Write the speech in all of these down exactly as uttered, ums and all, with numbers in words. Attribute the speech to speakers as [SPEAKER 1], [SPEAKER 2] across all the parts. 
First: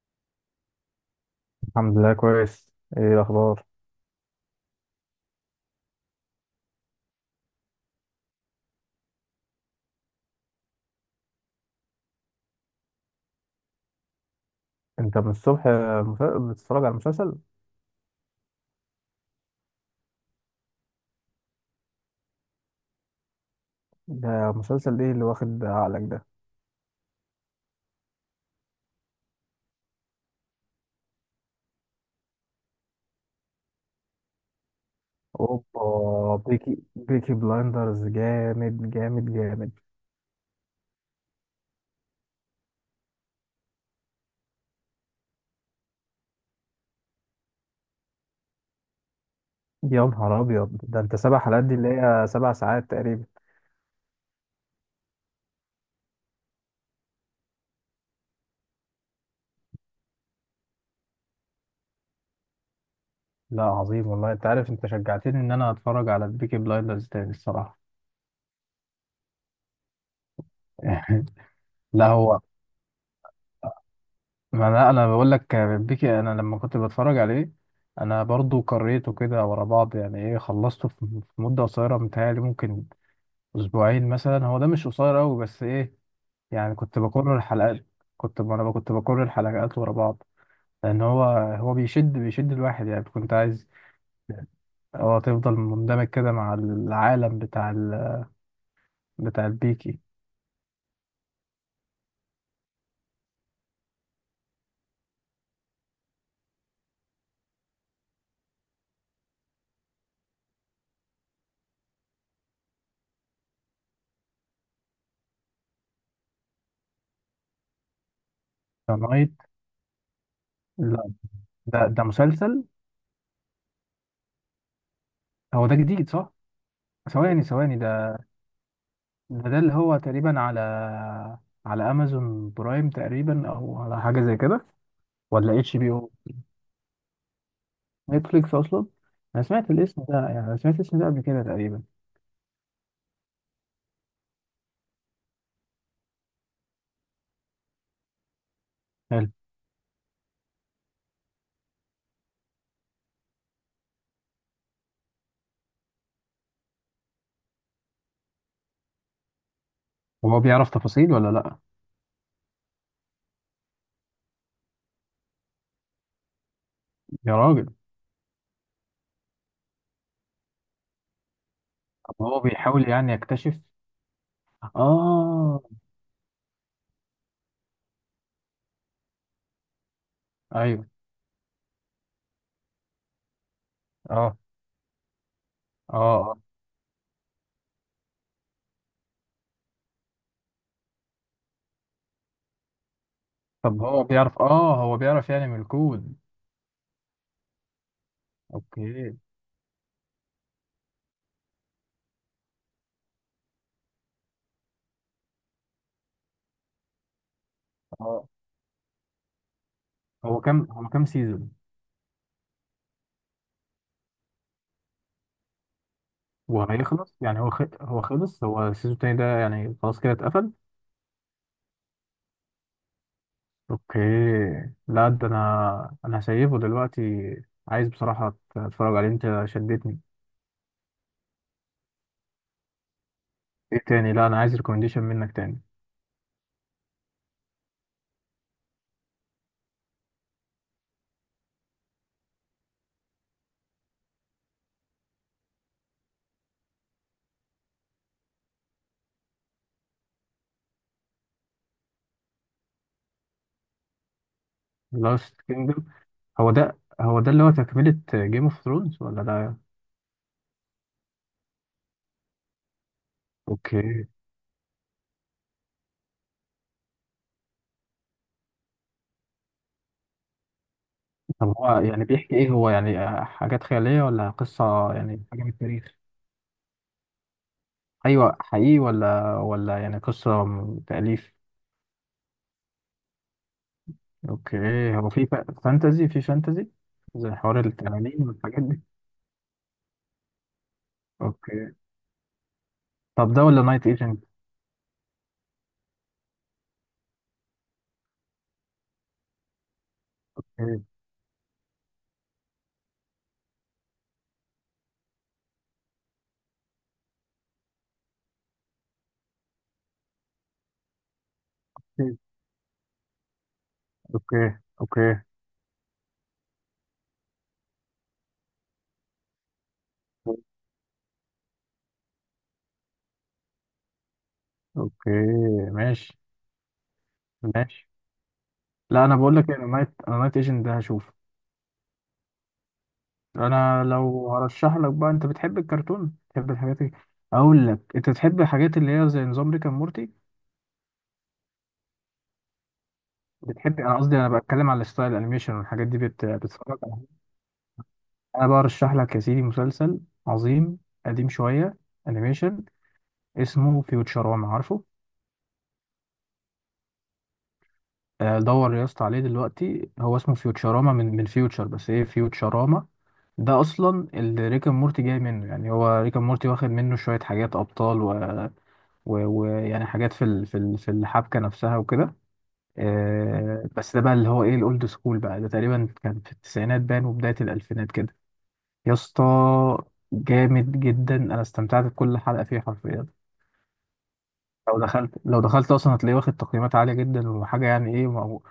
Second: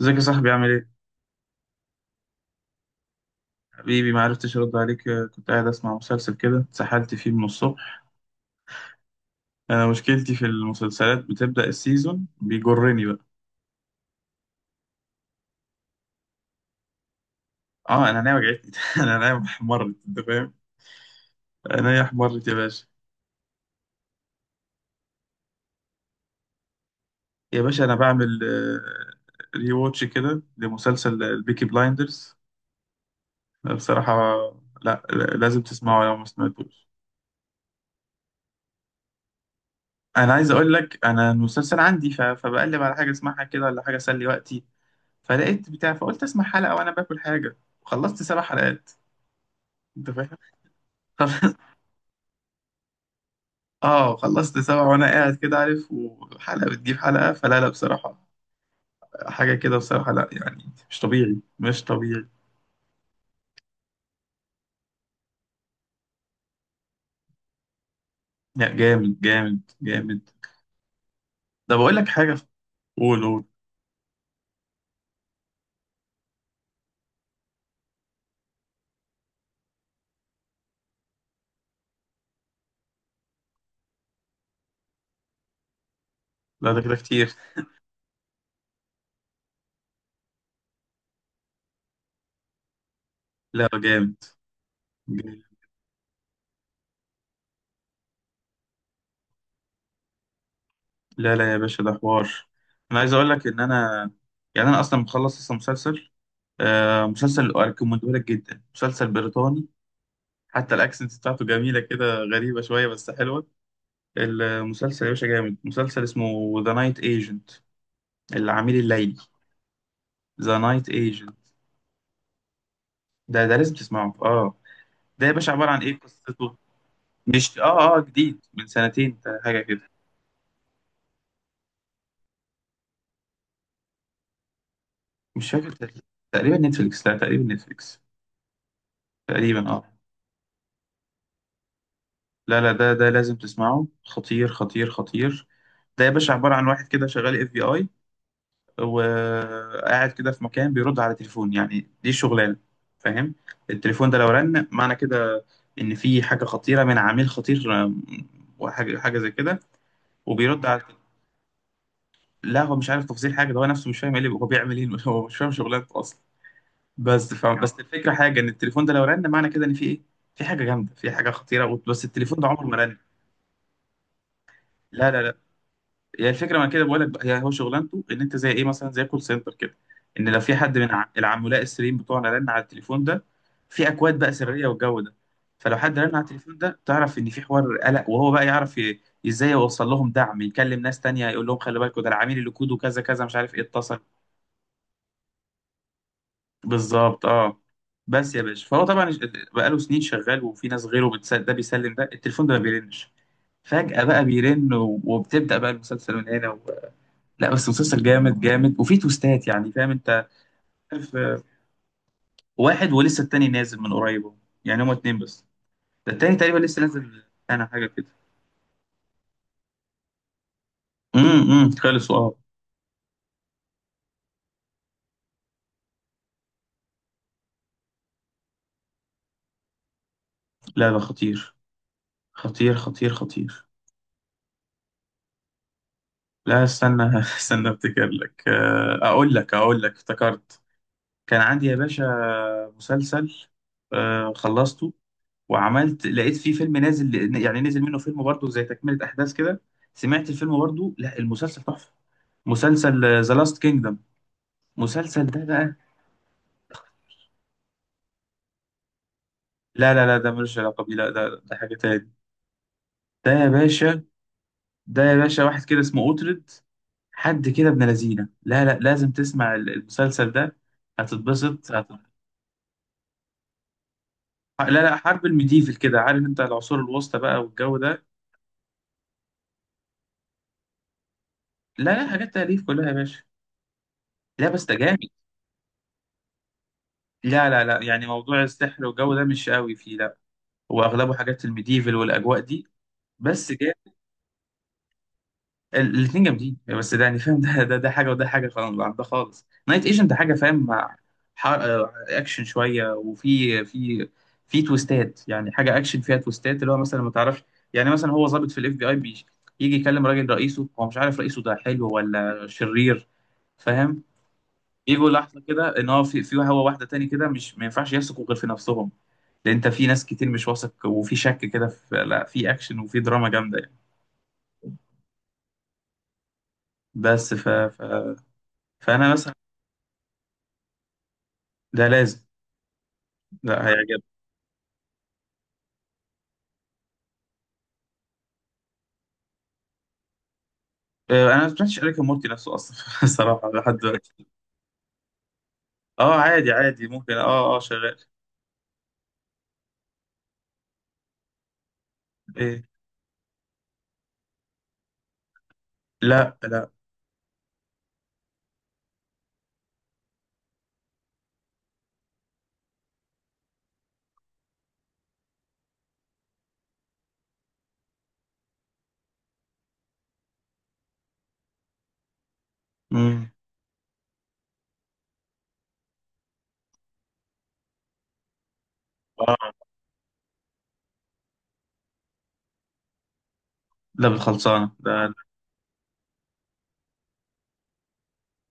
[SPEAKER 1] ازيك يا صاحبي، عامل ايه؟
[SPEAKER 2] الحمد لله كويس. ايه الاخبار؟
[SPEAKER 1] حبيبي، ما عرفتش ارد عليك، آه، كنت قاعد اسمع مسلسل كده، اتسحلت فيه من الصبح. انا مشكلتي في المسلسلات، بتبدأ السيزون بيجرني بقى.
[SPEAKER 2] انت من الصبح مس- بتتفرج على المسلسل؟
[SPEAKER 1] اه انا عينيا وجعتني. انا عينيا احمرت، انت فاهم؟ عينيا احمرت يا باشا.
[SPEAKER 2] ده مسلسل ايه اللي واخد عقلك ده؟
[SPEAKER 1] يا باشا انا بعمل ريواتش كده لمسلسل البيكي بلايندرز. بصراحة، لا لا- لازم تسمعه لو ما
[SPEAKER 2] اوبا، بيكي،
[SPEAKER 1] سمعتوش.
[SPEAKER 2] بيكي بلايندرز جامد جامد جامد.
[SPEAKER 1] انا عايز اقول لك، انا المسلسل عندي ف- فبقلب على حاجة اسمعها كده، ولا حاجة اسلي وقتي، فلقيت بتاع، فقلت اسمع حلقة وانا باكل حاجة، وخلصت سبع حلقات.
[SPEAKER 2] يا
[SPEAKER 1] انت فاهم.
[SPEAKER 2] نهار ابيض، ده انت سبع
[SPEAKER 1] خلصت.
[SPEAKER 2] حلقات دي اللي هي سبع ساعات تقريبا.
[SPEAKER 1] اه خلصت سبع وانا قاعد كده، عارف، وحلقة بتجيب حلقة، فلا لا بصراحة، حاجة كده بصراحة، لا يعني مش طبيعي، مش طبيعي.
[SPEAKER 2] لا عظيم والله، انت عارف انت شجعتني ان انا اتفرج على بيكي بلايندرز تاني الصراحه.
[SPEAKER 1] لا جامد جامد جامد. ده بقول
[SPEAKER 2] لا
[SPEAKER 1] لك حاجة.
[SPEAKER 2] هو،
[SPEAKER 1] قول قول.
[SPEAKER 2] ما انا انا بقول لك، بيكي انا لما كنت بتفرج عليه انا برضو قريته كده ورا بعض، يعني ايه، خلصته في في مده قصيره، متهيألي ممكن اسبوعين مثلا، هو ده مش قصير قوي بس ايه،
[SPEAKER 1] لا
[SPEAKER 2] يعني
[SPEAKER 1] ده كده
[SPEAKER 2] كنت
[SPEAKER 1] كتير.
[SPEAKER 2] بكرر الحلقات. كنت انا كنت بكرر الحلقات ورا بعض، لان هو هو بيشد بيشد الواحد، يعني كنت عايز
[SPEAKER 1] لا جامد
[SPEAKER 2] اه
[SPEAKER 1] جامد.
[SPEAKER 2] تفضل مندمج كده مع العالم بتاع ال... بتاع البيكي.
[SPEAKER 1] لا لا يا باشا، ده حوار. انا عايز اقول لك ان انا، يعني انا اصلا مخلص اصلا مسلسل، آه، مسلسل اريكومندهولك جدا، مسلسل بريطاني، حتى الاكسنت بتاعته جميله كده، غريبه شويه بس حلوه. المسلسل يا باشا جامد، مسلسل اسمه ذا نايت ايجنت. العميل الليلي.
[SPEAKER 2] نايت؟
[SPEAKER 1] ذا نايت
[SPEAKER 2] لا
[SPEAKER 1] ايجنت.
[SPEAKER 2] ده ده مسلسل.
[SPEAKER 1] ده ده لازم تسمعه، اه. ده يا باشا
[SPEAKER 2] هو
[SPEAKER 1] عباره
[SPEAKER 2] ده
[SPEAKER 1] عن ايه
[SPEAKER 2] جديد صح؟
[SPEAKER 1] قصته؟
[SPEAKER 2] ثواني
[SPEAKER 1] مش،
[SPEAKER 2] ثواني
[SPEAKER 1] اه اه
[SPEAKER 2] ده،
[SPEAKER 1] جديد من سنتين
[SPEAKER 2] ده ده
[SPEAKER 1] حاجه
[SPEAKER 2] اللي
[SPEAKER 1] كده.
[SPEAKER 2] هو تقريبا على على امازون برايم تقريبا، او على حاجه زي كده،
[SPEAKER 1] مش
[SPEAKER 2] ولا
[SPEAKER 1] فاكر
[SPEAKER 2] اتش بي
[SPEAKER 1] تق-
[SPEAKER 2] او؟
[SPEAKER 1] تقريبا نتفليكس، لا تقريبا نتفليكس.
[SPEAKER 2] نتفليكس اصلا. انا
[SPEAKER 1] تقريبا
[SPEAKER 2] سمعت
[SPEAKER 1] اه.
[SPEAKER 2] الاسم ده، يعني أنا سمعت الاسم ده قبل كده تقريبا.
[SPEAKER 1] لا لا، ده ده لازم تسمعه، خطير خطير خطير. ده يا باشا عباره عن واحد كده شغال اف بي اي، وقاعد كده في مكان بيرد على تليفون، يعني دي شغلانه، فاهم. التليفون ده لو رن معنى كده ان في حاجه خطيره من عميل خطير، آم، وحاجه حاجه زي كده.
[SPEAKER 2] هو
[SPEAKER 1] وبيرد
[SPEAKER 2] بيعرف
[SPEAKER 1] على.
[SPEAKER 2] تفاصيل ولا لا؟
[SPEAKER 1] لا هو مش عارف تفاصيل حاجه، ده هو نفسه مش فاهم ايه اللي هو بيعمل ايه. هو مش فاهم شغلانته اصلا. بس
[SPEAKER 2] يا
[SPEAKER 1] فاهم،
[SPEAKER 2] راجل،
[SPEAKER 1] بس الفكره حاجه، ان التليفون ده لو رن معنى كده ان في ايه، في حاجه جامده، في حاجه خطيره، بس
[SPEAKER 2] طب
[SPEAKER 1] التليفون
[SPEAKER 2] هو
[SPEAKER 1] ده عمره ما
[SPEAKER 2] بيحاول
[SPEAKER 1] رن.
[SPEAKER 2] يعني يكتشف؟
[SPEAKER 1] لا لا.
[SPEAKER 2] اه،
[SPEAKER 1] هي الفكره ما كده بقول لك بقى، هي هو شغلانته، ان انت زي ايه، مثلا زي كول سنتر كده، ان لو في حد
[SPEAKER 2] ايوه،
[SPEAKER 1] من ع- العملاء السريين بتوعنا رن على التليفون ده، في اكواد بقى
[SPEAKER 2] اه،
[SPEAKER 1] سريه والجو ده، فلو
[SPEAKER 2] اه،
[SPEAKER 1] حد رن على
[SPEAKER 2] آه.
[SPEAKER 1] التليفون ده تعرف ان في حوار قلق، وهو بقى يعرف ي- ازاي يوصل لهم دعم، يكلم ناس تانية يقول لهم خلي بالكوا، ده العميل اللي كوده كذا كذا، مش عارف ايه،
[SPEAKER 2] طب
[SPEAKER 1] اتصل.
[SPEAKER 2] هو بيعرف، اه هو بيعرف يعني من الكود؟
[SPEAKER 1] بالظبط اه. بس يا باشا فهو طبعا،
[SPEAKER 2] اوكي.
[SPEAKER 1] بقاله سنين شغال، وفي ناس غيره بتسل... ده بيسلم، ده التليفون ده ما بيرنش، فجأة بقى بيرن، و- وبتبدأ بقى المسلسل من هنا. لا بس مسلسل
[SPEAKER 2] اه،
[SPEAKER 1] جامد جامد، وفيه تويستات يعني، فاهم انت.
[SPEAKER 2] هو كام، هو كام
[SPEAKER 1] عارف، آه،
[SPEAKER 2] سيزون؟
[SPEAKER 1] واحد، ولسه التاني نازل من قريب اهو. يعني هما اتنين بس، ده التاني تقريبا لسه
[SPEAKER 2] وهيخلص
[SPEAKER 1] نازل.
[SPEAKER 2] يعني، هو خ...
[SPEAKER 1] انا حاجه
[SPEAKER 2] هو
[SPEAKER 1] كده،
[SPEAKER 2] خلص، هو السيزون التاني ده يعني خلاص كده اتقفل؟
[SPEAKER 1] امم خلصوا اه.
[SPEAKER 2] اوكي. لا ده انا، انا هسيبه دلوقتي. عايز بصراحة اتفرج عليه، انت شدتني.
[SPEAKER 1] لا ده خطير، خطير خطير خطير
[SPEAKER 2] ايه تاني؟ لا انا عايز ريكومنديشن منك تاني.
[SPEAKER 1] لا استنى، استنى افتكر لك، آه، اقول لك، اقول لك افتكرت. كان عندي يا باشا مسلسل، آه، خلصته، وعملت، لقيت فيه فيلم نازل، يعني نزل منه فيلم برضه زي تكملة أحداث كده، سمعت الفيلم برضه، لا المسلسل تحفة. مسلسل ذا لاست كينجدم. مسلسل
[SPEAKER 2] لاست
[SPEAKER 1] ده بقى.
[SPEAKER 2] كينجدم، هو ده هو ده اللي هو تكملة جيم اوف ثرونز ولا ده؟
[SPEAKER 1] لا لا لا، ده ملوش علاقة بيه، لا ده ده حاجة تاني. ده يا باشا،
[SPEAKER 2] اوكي.
[SPEAKER 1] ده يا باشا واحد كده اسمه أوترد، حد كده ابن لذينة، لا لا لازم تسمع ال- المسلسل ده،
[SPEAKER 2] طب هو
[SPEAKER 1] هتتبسط، هت...
[SPEAKER 2] يعني بيحكي ايه؟ هو يعني حاجات خيالية ولا
[SPEAKER 1] لا
[SPEAKER 2] قصة
[SPEAKER 1] لا،
[SPEAKER 2] يعني
[SPEAKER 1] حرب
[SPEAKER 2] حاجة من
[SPEAKER 1] الميديفل
[SPEAKER 2] التاريخ؟
[SPEAKER 1] كده، عارف انت، العصور الوسطى بقى والجو ده.
[SPEAKER 2] ايوه، حقيقي ولا ولا يعني قصة م- تأليف؟
[SPEAKER 1] لا لا، حاجات تأليف كلها يا باشا. لا
[SPEAKER 2] اوكي.
[SPEAKER 1] بس ده جامد.
[SPEAKER 2] هو في ف- فانتزي؟ في فانتزي زي
[SPEAKER 1] لا
[SPEAKER 2] حوار
[SPEAKER 1] لا لا، يعني
[SPEAKER 2] التنانين
[SPEAKER 1] موضوع
[SPEAKER 2] والحاجات دي؟
[SPEAKER 1] السحر والجو ده مش قوي فيه، لا. واغلبه حاجات
[SPEAKER 2] اوكي.
[SPEAKER 1] الميديفل والاجواء دي.
[SPEAKER 2] طب ده
[SPEAKER 1] بس
[SPEAKER 2] ولا
[SPEAKER 1] جاي.
[SPEAKER 2] نايت ايجنت؟
[SPEAKER 1] الاثنين جامدين، بس ده يعني فاهم، ده ده ده حاجه، وده حاجه خلاص، عن ده خالص، نايت ايجنت حاجه فاهم مع ح- آه، اكشن شويه، وفي في في تويستات، يعني حاجه اكشن فيها تويستات، اللي هو مثلا ما تعرفش، يعني مثلا هو ضابط في الاف بي اي، بيجي يجي يكلم راجل، رئيسه، هو مش عارف رئيسه ده حلو
[SPEAKER 2] اوكي
[SPEAKER 1] ولا شرير، فاهم.
[SPEAKER 2] اوكي.
[SPEAKER 1] يجوا
[SPEAKER 2] اوكي
[SPEAKER 1] لحظه كده ان هو في في هو واحده تاني كده، مش، ما ينفعش يثقوا غير في نفسهم، لان انت في ناس كتير مش واثق، وفي شك كده في، لا في اكشن وفي دراما جامده يعني.
[SPEAKER 2] اوكي. ماشي
[SPEAKER 1] بس ف... ف...
[SPEAKER 2] ماشي. لا
[SPEAKER 1] فانا
[SPEAKER 2] انا
[SPEAKER 1] مثلا.
[SPEAKER 2] بقول لك انا نايت، انا نايت ايجنت ده هشوف.
[SPEAKER 1] ده لازم. لا
[SPEAKER 2] انا
[SPEAKER 1] هيعجبك.
[SPEAKER 2] لو هرشح لك بقى، انت بتحب الكرتون، بتحب الحاجات دي؟ اقول لك، انت بتحب الحاجات اللي هي زي نظام ريك اند مورتي؟
[SPEAKER 1] آه، انا ما سمعتش اريك مورتي نفسه اصلا، الصراحه لحد
[SPEAKER 2] بتحب، انا قصدي
[SPEAKER 1] دلوقتي.
[SPEAKER 2] انا بتكلم على ستايل الانيميشن والحاجات دي،
[SPEAKER 1] اه
[SPEAKER 2] بت...
[SPEAKER 1] عادي
[SPEAKER 2] بتتفرج
[SPEAKER 1] عادي
[SPEAKER 2] على؟
[SPEAKER 1] ممكن، اه اه شغال.
[SPEAKER 2] انا بقى ارشح لك يا سيدي مسلسل عظيم، قديم شويه،
[SPEAKER 1] ايه.
[SPEAKER 2] انيميشن، اسمه فيوتشراما، عارفه؟
[SPEAKER 1] لا لا.
[SPEAKER 2] آه، دور يا اسطى عليه دلوقتي، هو اسمه فيوتشراما، من من فيوتشر، بس ايه، فيوتشراما ده اصلا اللي ريك اند مورتي جاي منه، يعني هو ريك اند مورتي واخد منه شويه حاجات، ابطال و و- ويعني حاجات في ال- في ال- في الحبكه نفسها وكده.
[SPEAKER 1] امم
[SPEAKER 2] آه، بس ده بقى اللي هو ايه، الاولد سكول بقى، ده تقريبا كان في التسعينات بان وبدايه الالفينات كده. يا اسطى
[SPEAKER 1] اه.
[SPEAKER 2] جامد جدا، انا استمتعت بكل حلقه فيه حرفيا.
[SPEAKER 1] ده بالخلصانه
[SPEAKER 2] لو
[SPEAKER 1] ده.
[SPEAKER 2] دخلت، لو دخلت اصلا هتلاقيه واخد تقييمات عاليه جدا، وحاجه يعني ايه، مو-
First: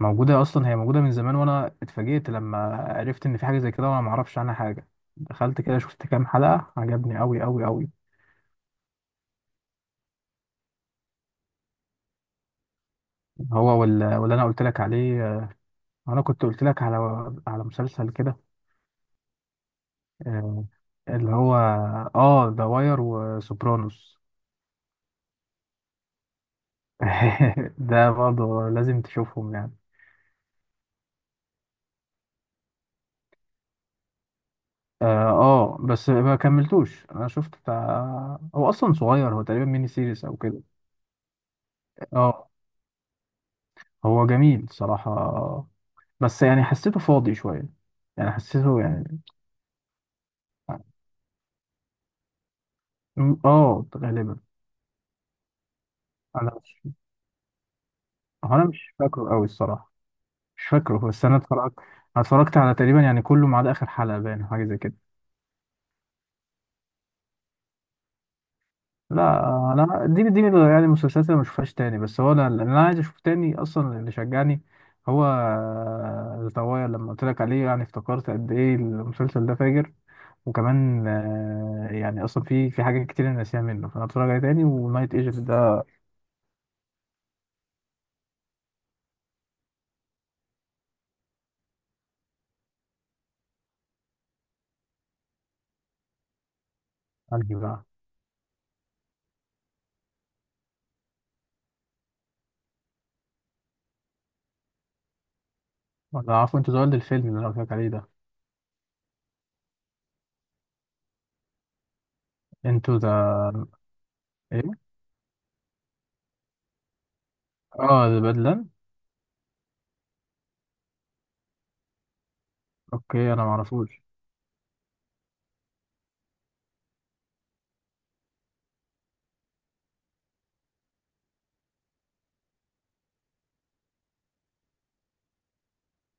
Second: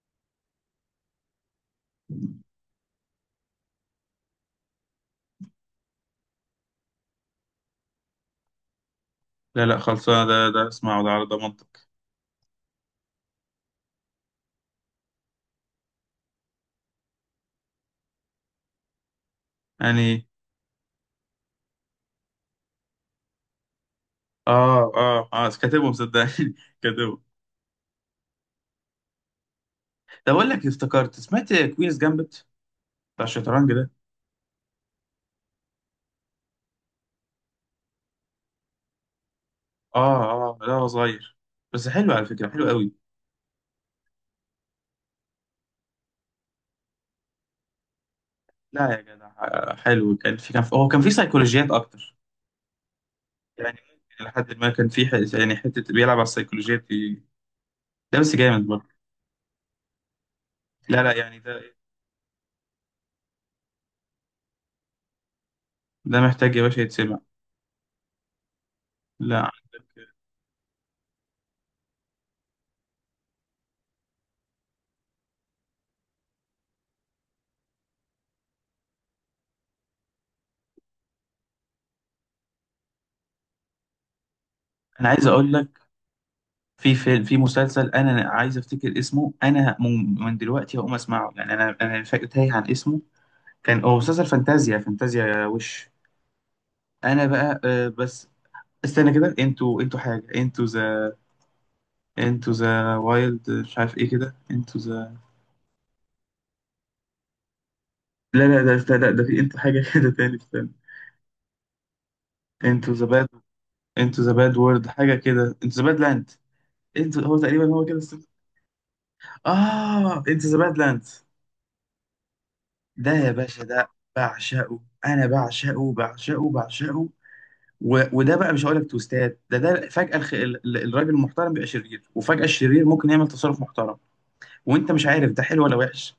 [SPEAKER 2] موجوده اصلا، هي موجوده من زمان، وانا اتفاجئت لما عرفت ان في حاجه زي كده وانا ما اعرفش عنها حاجه. دخلت كده شفت كام حلقه، عجبني قوي قوي قوي.
[SPEAKER 1] لا لا خلصانه، ده ده اسمعه ده على ضمانتك.
[SPEAKER 2] هو وال- واللي انا قلت لك عليه، انا كنت قلت لك على على مسلسل كده،
[SPEAKER 1] يعني.
[SPEAKER 2] آه، اللي هو اه ذا واير وسوبرانوس.
[SPEAKER 1] اه اه اه كاتبهم صدقني، كاتبهم.
[SPEAKER 2] ده برضه لازم تشوفهم يعني.
[SPEAKER 1] طب اقول لك، افتكرت سمعت كوينز جامبت، بتاع الشطرنج ده.
[SPEAKER 2] اه، آه، بس ما كملتوش، انا شفت بتاع، هو اصلا صغير، هو تقريبا ميني
[SPEAKER 1] اه.
[SPEAKER 2] سيريس او
[SPEAKER 1] اه
[SPEAKER 2] كده.
[SPEAKER 1] لا هو صغير، بس حلو على فكرة،
[SPEAKER 2] اه،
[SPEAKER 1] حلو قوي.
[SPEAKER 2] هو جميل صراحة، بس يعني حسيته فاضي شوية، يعني حسيته
[SPEAKER 1] لا يا
[SPEAKER 2] يعني،
[SPEAKER 1] جدع، آه، حلو، كان في كان في هو كان في سيكولوجيات اكتر،
[SPEAKER 2] م-
[SPEAKER 1] يعني
[SPEAKER 2] اه
[SPEAKER 1] ممكن
[SPEAKER 2] غالبا.
[SPEAKER 1] لحد ما كان في ح- يعني حتة بيلعب على
[SPEAKER 2] انا مش،
[SPEAKER 1] السيكولوجيات دي. ده بس
[SPEAKER 2] هو انا
[SPEAKER 1] جامد برضه.
[SPEAKER 2] مش فاكره قوي الصراحة، مش فاكره،
[SPEAKER 1] لا لا
[SPEAKER 2] بس انا
[SPEAKER 1] يعني
[SPEAKER 2] اتفرجت،
[SPEAKER 1] ده،
[SPEAKER 2] أنا اتفرجت على تقريبا يعني كله ما عدا اخر حلقه باين أو حاجه زي كده.
[SPEAKER 1] ده محتاج يا باشا يتسمع. لا
[SPEAKER 2] لا
[SPEAKER 1] عندك.
[SPEAKER 2] انا دي دي يعني المسلسلات اللي ما اشوفهاش تاني، بس هو انا اللي انا عايز اشوف تاني اصلا، اللي شجعني هو الطوايا لما قلت لك عليه، يعني افتكرت قد ايه المسلسل ده فاجر، وكمان آه، يعني اصلا في في حاجات كتير انا ناسيها منه، فانا اتفرج عليه تاني
[SPEAKER 1] انا
[SPEAKER 2] ونايت
[SPEAKER 1] عايز
[SPEAKER 2] ايجنت
[SPEAKER 1] اقول لك،
[SPEAKER 2] ده.
[SPEAKER 1] في في في مسلسل انا عايز افتكر اسمه، انا من من دلوقتي هقوم اسمعه يعني، انا انا فاكر تايه عن اسمه، كان هو مسلسل فانتازيا، فانتازيا وش. انا
[SPEAKER 2] انهي
[SPEAKER 1] بقى،
[SPEAKER 2] بقى؟
[SPEAKER 1] آه، بس استنى كده، انتوا انتوا حاجة، انتوا انتو ذا وايلد، مش عارف ايه كده، انتو ذا،
[SPEAKER 2] ولا عارفه، انتوا ذا وايلد، الفيلم اللي انا قلت لك عليه ده؟
[SPEAKER 1] لا لا ده، لا لا، ده في انتو حاجة كده تاني، استنى. انتو
[SPEAKER 2] انتوا
[SPEAKER 1] ذا باد،
[SPEAKER 2] ذا
[SPEAKER 1] انتو ذا باد
[SPEAKER 2] ايه؟
[SPEAKER 1] وورد حاجة كده، انتو ذا باد لاند. انتو، هو تقريبا هو كده،
[SPEAKER 2] اه، ذا
[SPEAKER 1] استنى.
[SPEAKER 2] بدلان.
[SPEAKER 1] اه انتو ذا باد لاند، ده يا
[SPEAKER 2] اوكي، انا ما
[SPEAKER 1] باشا، ده
[SPEAKER 2] اعرفوش.
[SPEAKER 1] بعشقه. انا بعشقه بعشقه بعشقه. و... وده بقى مش هقول لك توستات، ده ده فجأة الخ... ال- ال- الراجل المحترم بيبقى شرير، وفجأة الشرير ممكن يعمل تصرف محترم، وانت مش عارف ده حلو ولا وحش،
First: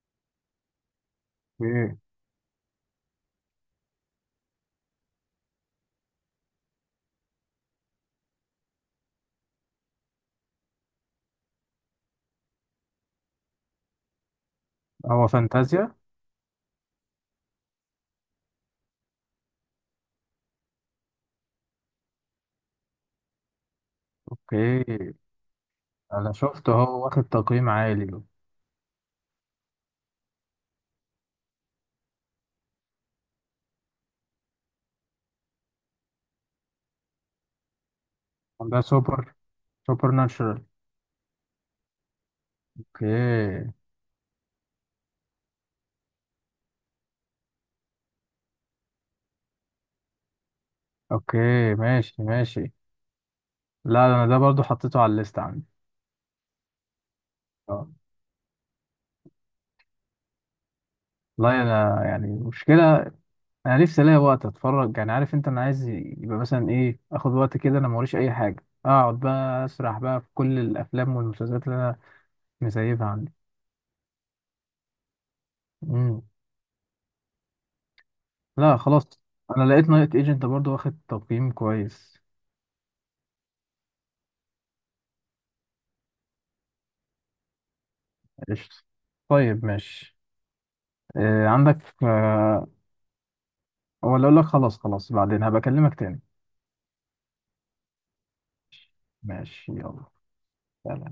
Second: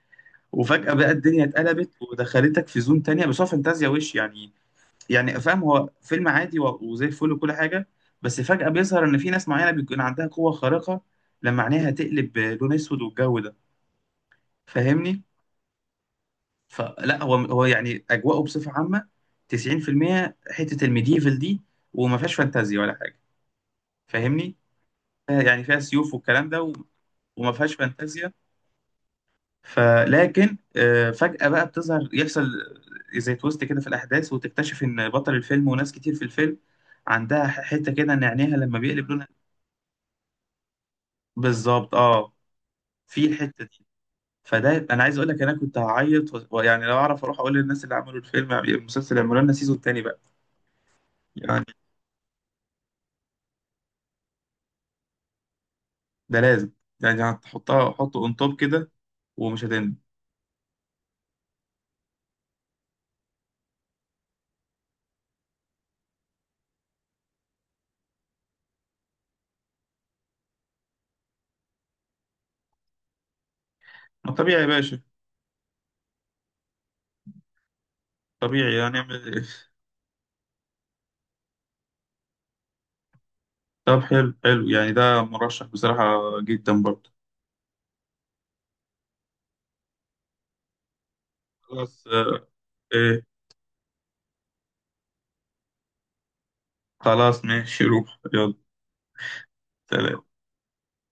[SPEAKER 1] وفجأة بقى الدنيا اتقلبت،
[SPEAKER 2] ايه؟
[SPEAKER 1] ودخلتك في زون تانية، بس هو فانتازيا وش يعني. يعني فاهم، هو فيلم عادي و- وزي الفل وكل حاجة، بس فجأة بيظهر إن في ناس معينة بيكون عندها قوة خارقة، لما عينيها تقلب لون أسود والجو ده، فاهمني؟
[SPEAKER 2] هو فانتازيا؟
[SPEAKER 1] فلا هو هو يعني أجواءه بصفة عامة، تسعين في المية حتة الميديفل دي، وما فيهاش فانتازيا ولا حاجة، فاهمني؟
[SPEAKER 2] اوكي،
[SPEAKER 1] فيها- يعني فيها سيوف
[SPEAKER 2] انا
[SPEAKER 1] والكلام ده،
[SPEAKER 2] شفت
[SPEAKER 1] و-
[SPEAKER 2] هو واخد
[SPEAKER 1] وما
[SPEAKER 2] تقييم
[SPEAKER 1] فيهاش
[SPEAKER 2] عالي.
[SPEAKER 1] فانتازيا، فلكن، آه، فجأة بقى بتظهر، يحصل زي تويست كده في الأحداث، وتكتشف إن بطل الفيلم وناس كتير في الفيلم عندها ح- حتة كده، إن عينيها لما
[SPEAKER 2] ده
[SPEAKER 1] بيقلب
[SPEAKER 2] سوبر،
[SPEAKER 1] لون.
[SPEAKER 2] سوبر ناتشورال؟
[SPEAKER 1] بالظبط اه. في الحته
[SPEAKER 2] اوكي.
[SPEAKER 1] دي، فده انا عايز اقول لك، انا كنت هعيط، و- ويعني لو اعرف اروح اقول للناس اللي عملوا الفيلم المسلسل، اعملوا لنا سيزون تاني بقى.
[SPEAKER 2] اوكي
[SPEAKER 1] يعني،
[SPEAKER 2] ماشي ماشي. لا انا ده برضو حطيته على الليست عندي.
[SPEAKER 1] ده لازم، يعني
[SPEAKER 2] آه.
[SPEAKER 1] هتحطها حطه اون توب كده، ومش هتندم.
[SPEAKER 2] والله انا يعني مشكلة، انا نفسي الاقي وقت اتفرج، يعني عارف انت انا عايز يبقى مثلا ايه، اخد وقت كده، انا موريش اي حاجة، اقعد بقى اسرح بقى في كل الافلام والمسلسلات اللي انا مسيبها عندي.
[SPEAKER 1] ما طبيعي يا باشا،
[SPEAKER 2] مم.
[SPEAKER 1] طبيعي،
[SPEAKER 2] لا
[SPEAKER 1] يعني
[SPEAKER 2] خلاص،
[SPEAKER 1] اعمل إيه؟
[SPEAKER 2] انا لقيت نايت ايجنت برضو واخد تقييم كويس.
[SPEAKER 1] طب حلو حلو، يعني ده مرشح بصراحه جدا برضه.
[SPEAKER 2] قشطة. طيب ماشي. إيه عندك؟
[SPEAKER 1] خلاص، آه.
[SPEAKER 2] آه،
[SPEAKER 1] ايه.
[SPEAKER 2] ولا اقول لك خلاص خلاص، بعدين هبكلمك تاني.
[SPEAKER 1] خلاص ماشي، روح يلا.
[SPEAKER 2] ماشي يلا.
[SPEAKER 1] سلام.
[SPEAKER 2] سلام.